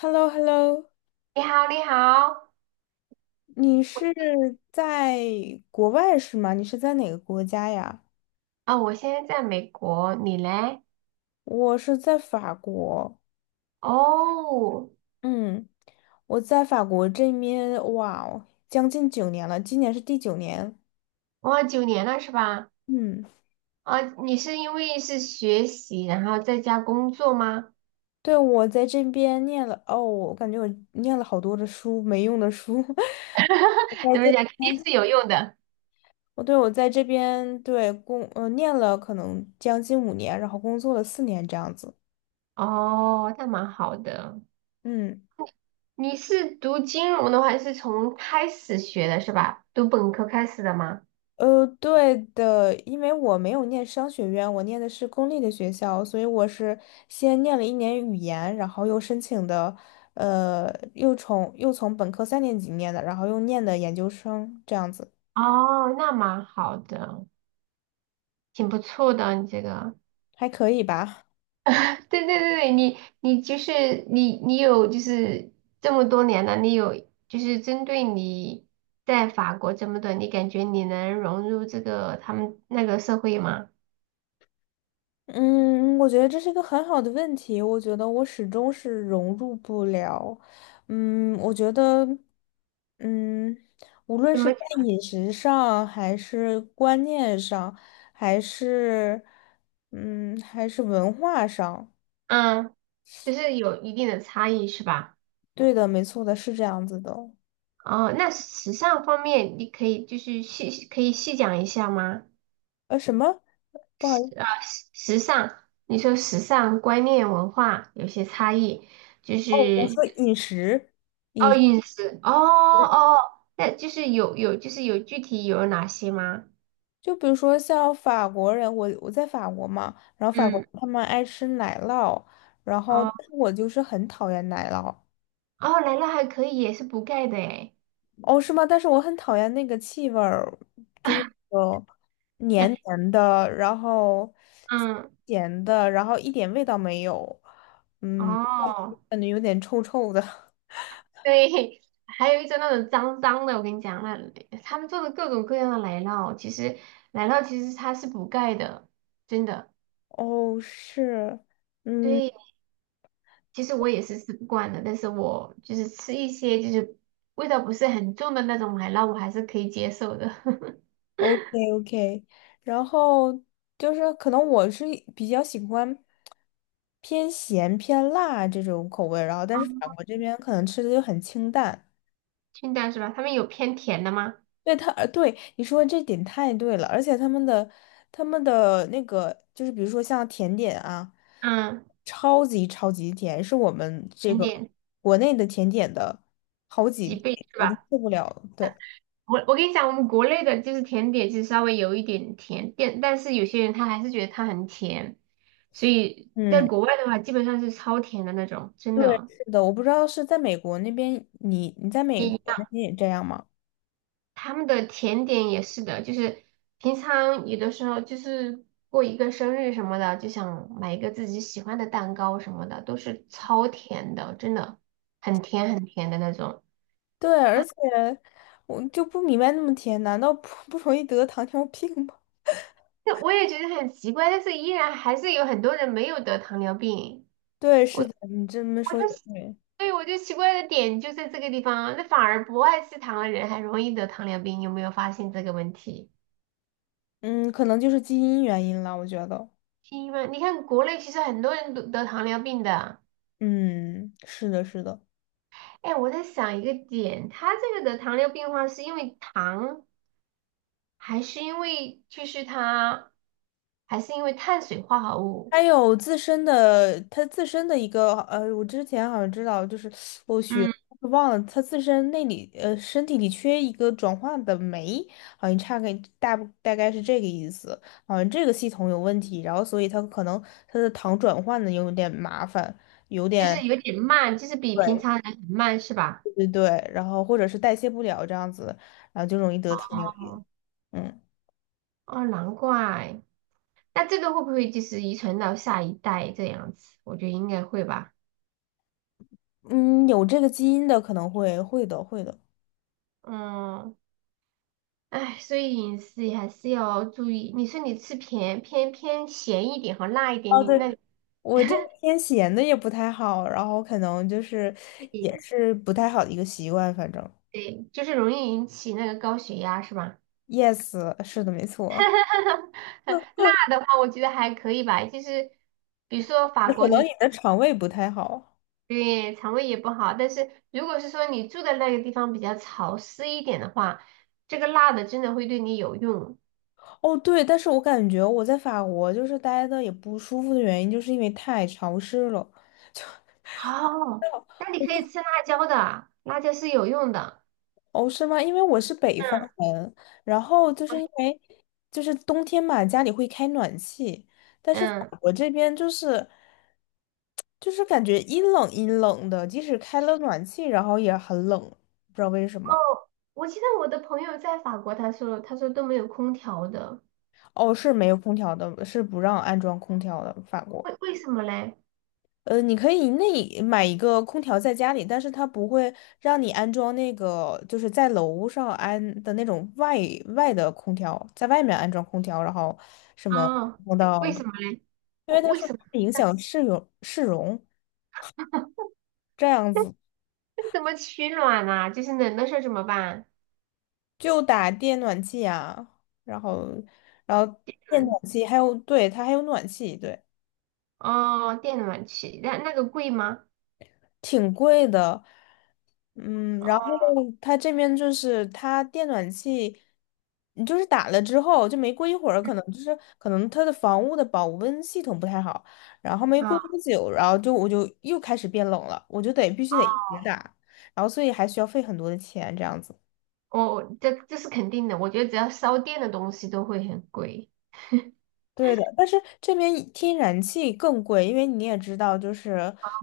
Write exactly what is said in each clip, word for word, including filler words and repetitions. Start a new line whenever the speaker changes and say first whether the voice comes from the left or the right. left: h e l l o h e l l o
right: 你好，你好。
left: 你是在国外是吗？你是在哪个国家呀？
right: 啊、我现在在美国，你嘞？
left: 我是在法国，
right: 哦。
left: 嗯，我在法国这边，哇哦，将近九年了，今年是第九年，
right: 哇，九年了是吧？
left: 嗯，
right: 啊、你是因为是学习，然后在家工作吗？
left: 对，我在这边念了，哦，我感觉我念了好多的书，没用的书，我在
right: 怎么
left: 这，
right: 讲，肯定是有用的。
left: 我对我在这边对工，呃，念了可能将近五年，然后工作了四年这样子，
right: 哦，那蛮好的。
left: 嗯。
right: 你是读金融的话，是从开始学的是吧？读本科开始的吗？
left: 呃，对的，因为我没有念商学院，我念的是公立的学校，所以我是先念了一年语言，然后又申请的，呃，又从又从本科三年级念的，然后又念的研究生，这样子
right: 哦，那蛮好的，挺不错的，你这个。
left: 还可以吧。
right: 对对对，你你就是你你有就是这么多年了，你有就是针对你在法国这么多，你感觉你能融入这个他们那个社会吗？
left: 嗯，我觉得这是一个很好的问题。我觉得我始终是融入不了。嗯，我觉得，嗯，无论
right: 怎
left: 是
right: 么
left: 在饮食上，还是观念上，还是，嗯，还是文化上，
right: 嗯，就是有一定的差异是吧？
left: 对的，没错的，是这样子的哦。
right: 哦，那时尚方面你可以就是细可以细讲一下吗？
left: 呃，什么？不好意思，
right: 时啊时时尚，你说时尚观念文化有些差异，就
left: 哦，我
right: 是。
left: 说饮食，饮
right: 哦，
left: 食。
right: 饮食，哦哦，那就是有有就是有具体有哪些吗？
left: 就比如说像法国人，我我在法国嘛，然后法国
right: 嗯
left: 他们爱吃奶酪，然后
right: 哦
left: 但是我就是很讨厌奶酪。
right: 哦，奶酪还可以，也是补钙的诶。
left: 哦，是吗？但是我很讨厌那个气味儿，就是 那种黏黏的，然后
right: 嗯，
left: 咸的，然后一点味道没有，嗯，
right: 哦
left: 感觉有点臭臭的。
right: 对，还有一种那种脏脏的，我跟你讲，那他们做的各种各样的奶酪，其实奶酪其实它是补钙的，真的。
left: 哦，是，嗯
right: 对，其实我也是吃不惯的，但是我就是吃一些就是味道不是很重的那种奶酪，我还是可以接受的。
left: ，OK OK，然后就是可能我是比较喜欢。偏咸偏辣这种口味，然后但是法
right: 哦
left: 国这边可能吃的就很清淡。
right: 清淡是吧？他们有偏甜的吗？
left: 对他，呃对你说的这点太对了，而且他们的他们的那个就是比如说像甜点啊，
right: 嗯，
left: 超级超级甜，是我们这
right: 甜
left: 个
right: 点
left: 国内的甜点的好几
right: 几倍
left: 倍，
right: 是
left: 我就
right: 吧？
left: 受不了了。对，
right: 我我跟你讲，我们国内的就是甜点，就是稍微有一点甜，但但是有些人他还是觉得它很甜，所以在
left: 嗯，
right: 国外的话，基本上是超甜的那种，真
left: 对，
right: 的。
left: 是的，我不知道是在美国那边，你你在美
right: 一
left: 国那
right: 样，
left: 边也这样吗？
right: 他们的甜点也是的，就是平常有的时候就是过一个生日什么的，就想买一个自己喜欢的蛋糕什么的，都是超甜的，真的很甜很甜的那种。
left: 对，而且我就不明白那么甜，难道不不容易得糖尿病吗？
right: 那我也觉得很奇怪，但是依然还是有很多人没有得糖尿病。
left: 对，是
right: 我，
left: 的，你这么说也对。
right: 所以我就奇怪的点就在这个地方，那反而不爱吃糖的人还容易得糖尿病，有没有发现这个问题？
left: 嗯，可能就是基因原因了，我觉得。
right: 因为你看国内其实很多人都得糖尿病的。
left: 嗯，是的，是的。
right: 哎，我在想一个点，他这个得糖尿病的话，是因为糖，还是因为就是他，还是因为碳水化合物？
left: 还有自身的，他自身的一个，呃，我之前好像知道，就是我学
right: 嗯，
left: 忘了，他自身那里，呃，身体里缺一个转换的酶，好像差个大大概是这个意思。好像这个系统有问题，然后所以他可能他的糖转换的有点麻烦，有
right: 就
left: 点
right: 是有点慢，就是比平
left: 对
right: 常人很慢，是吧？
left: 对对，然后或者是代谢不了这样子，然后就容易得糖尿病。
right: 哦。
left: 嗯
right: 哦，难怪。那这个会不会就是遗传到下一代这样子？我觉得应该会吧。
left: 嗯，有这个基因的可能会会的会的。
right: 嗯。哎，所以饮食也还是要注意。你说你吃偏偏偏咸一点和辣一点，
left: 哦，
right: 你
left: 对，
right: 那
left: 我这个天闲的也不太好，然后可能就是也
right: 你
left: 是不太好的一个习惯，反正。
right: 对，就是容易引起那个高血压是吧？
left: Yes，是的，没错。
right: 辣的话，我觉得还可以吧，就是比如说法
left: 那可
right: 国
left: 能你
right: 你，
left: 的肠胃不太好。
right: 对肠胃也不好，但是如果是说你住的那个地方比较潮湿一点的话，这个辣的真的会对你有用。
left: 哦，对，但是我感觉我在法国就是待的也不舒服的原因，就是因为太潮湿了。
right: 哦，那你可以吃辣椒的，辣椒是有用的。
left: 哦，是吗？因为我是北方
right: 嗯。
left: 人，然后就是因为就是冬天嘛，家里会开暖气，但是法
right: 嗯。
left: 国这边就是就是感觉阴冷阴冷的，即使开了暖气，然后也很冷，不知道为什么。
right: 哦，我记得我的朋友在法国，他说他说都没有空调的，
left: 哦，是没有空调的，是不让安装空调的，法国。
right: 为为什么嘞？
left: 呃，你可以那买一个空调在家里，但是它不会让你安装那个，就是在楼上安的那种外外的空调，在外面安装空调，然后什么
right: 哦，
left: 弄到，
right: 为什么嘞？
left: 因
right: 为
left: 为他
right: 为
left: 说
right: 什么？
left: 会影响市容市容，这样子
right: 那怎么取暖呢、就是冷的时候怎么办？
left: 就打电暖气啊，然后然后电
right: 嗯。
left: 暖气还有，对，它还有暖气，对。
right: 哦，电暖气，那那个贵吗？
left: 挺贵的，嗯，然后它这边就是它电暖气，你就是打了之后就没过一会儿，可能就是可能它的房屋的保温系统不太好，然后没过
right: 啊，
left: 多久，然后就我就又开始变冷了，我就得必须得一直打，然后所以还需要费很多的钱这样子。
right: 哦，这这是肯定的，我觉得只要烧电的东西都会很贵。
left: 对的，但是这边天然气更贵，因为你也知道，就是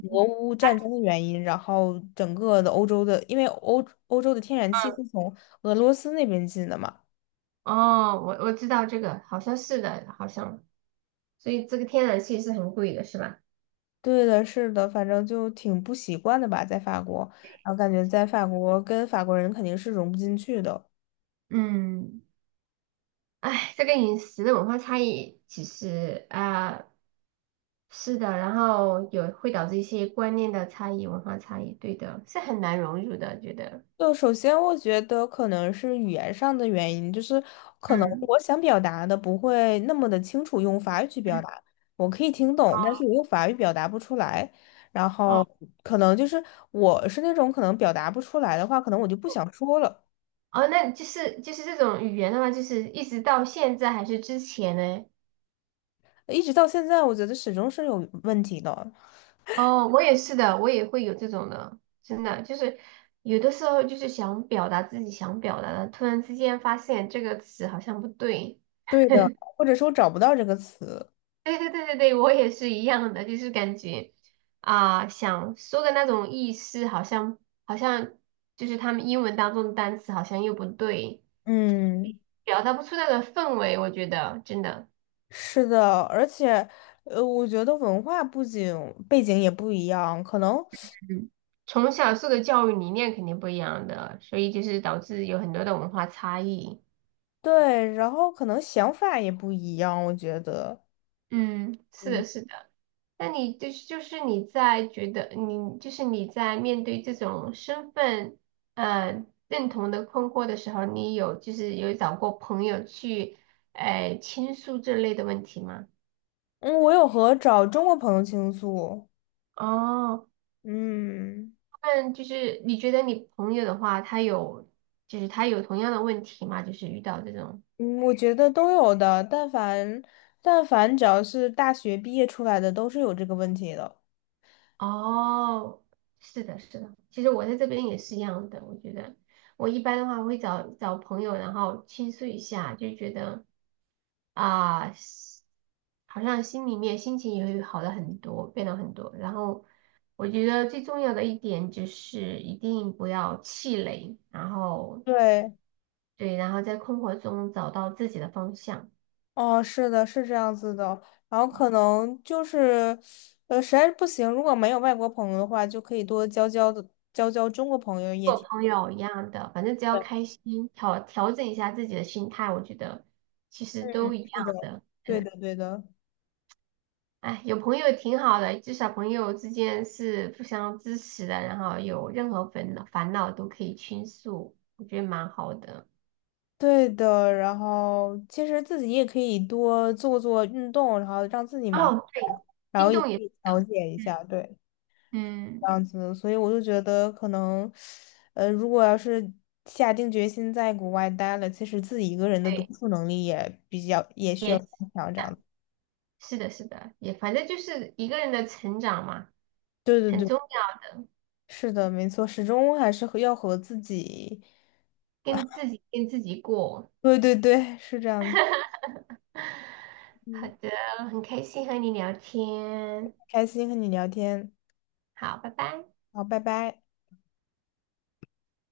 left: 俄乌战争的原因，然后整个的欧洲的，因为欧欧洲的天然气是从俄罗斯那边进的嘛。
right: 哦，我我知道这个，好像是的，好像。所以这个天然气是很贵的，是吧？
left: 对的，是的，反正就挺不习惯的吧，在法国，然后感觉在法国跟法国人肯定是融不进去的。
right: 嗯，哎，这个饮食的文化差异其实啊，是的，然后有会导致一些观念的差异、文化差异，对的，是很难融入的，觉得。
left: 就首先，我觉得可能是语言上的原因，就是可能
right: 嗯
left: 我想表达的不会那么的清楚，用法语去表
right: 嗯，
left: 达，我可以听懂，但是我用法语表达不出来。然
right: 哦
left: 后可能就是我是那种可能表达不出来的话，可能我就不想说了。
right: 哦，那就是就是这种语言的话，就是一直到现在还是之前呢？
left: 一直到现在，我觉得始终是有问题的。
right: 哦，我也是的，我也会有这种的，真的就是有的时候就是想表达自己想表达的，突然之间发现这个词好像不对，
left: 对的，或者说找不到这个词。
right: 对对对对对，我也是一样的，就是感觉啊、想说的那种意思，好像好像就是他们英文当中的单词好像又不对，
left: 嗯，
right: 表达不出那个氛围，我觉得真的。
left: 是的，而且，呃，我觉得文化不仅背景也不一样，可能
right: 嗯，从小受的教育理念肯定不一样的，所以就是导致有很多的文化差异。
left: 对，然后可能想法也不一样，我觉得。
right: 嗯，是
left: 嗯
right: 的，是的。那你就是就是你在觉得你就是你在面对这种身份呃认同的困惑的时候，你有就是有找过朋友去呃倾诉这类的问题吗？
left: 嗯，我有和找中国朋友倾诉，
right: 哦，
left: 嗯
right: 那就是你觉得你朋友的话，他有就是他有同样的问题吗？就是遇到这种。
left: 嗯，我觉得都有的，但凡但凡只要是大学毕业出来的，都是有这个问题的。
right: 哦，是的，是的，其实我在这边也是一样的。我觉得我一般的话会找找朋友，然后倾诉一下，就觉得啊，是好像心里面心情也会好了很多，变了很多。然后我觉得最重要的一点就是一定不要气馁，然后
left: 对，
right: 对，然后在困惑中找到自己的方向。
left: 哦，是的，是这样子的。然后可能就是，呃，实在是不行，如果没有外国朋友的话，就可以多交交的交交中国朋友也
right: 做
left: 挺。
right: 朋友一样的，反正只要开心，调调整一下自己的心态，我觉得其实都一
left: 是的，
right: 样的。
left: 对的，对的。
right: 哎，有朋友挺好的，至少朋友之间是互相支持的，然后有任何烦恼烦恼都可以倾诉，我觉得蛮好的。
left: 对的，然后其实自己也可以多做做运动，然后让自己忙起
right: 哦，对，
left: 来，然后
right: 运
left: 也可
right: 动也是
left: 以调
right: 的。
left: 节一
right: 嗯
left: 下，对，这
right: 嗯，
left: 样子。所以我就觉得可能，呃，如果要是下定决心在国外待了，其实自己一个人的独
right: 对，
left: 处能力也比较也需要
right: 也
left: 加强，这样子。
right: 是的，是的，也反正就是一个人的成长嘛，
left: 对
right: 很
left: 对对，
right: 重要的，
left: 是的，没错，始终还是和要和自己，
right: 跟自己跟自己过。
left: 对对对，是这样的。
right: 好
left: 嗯，
right: 的，很开心和你聊天，
left: 开心和你聊天，
right: 好，拜拜。
left: 好，拜拜。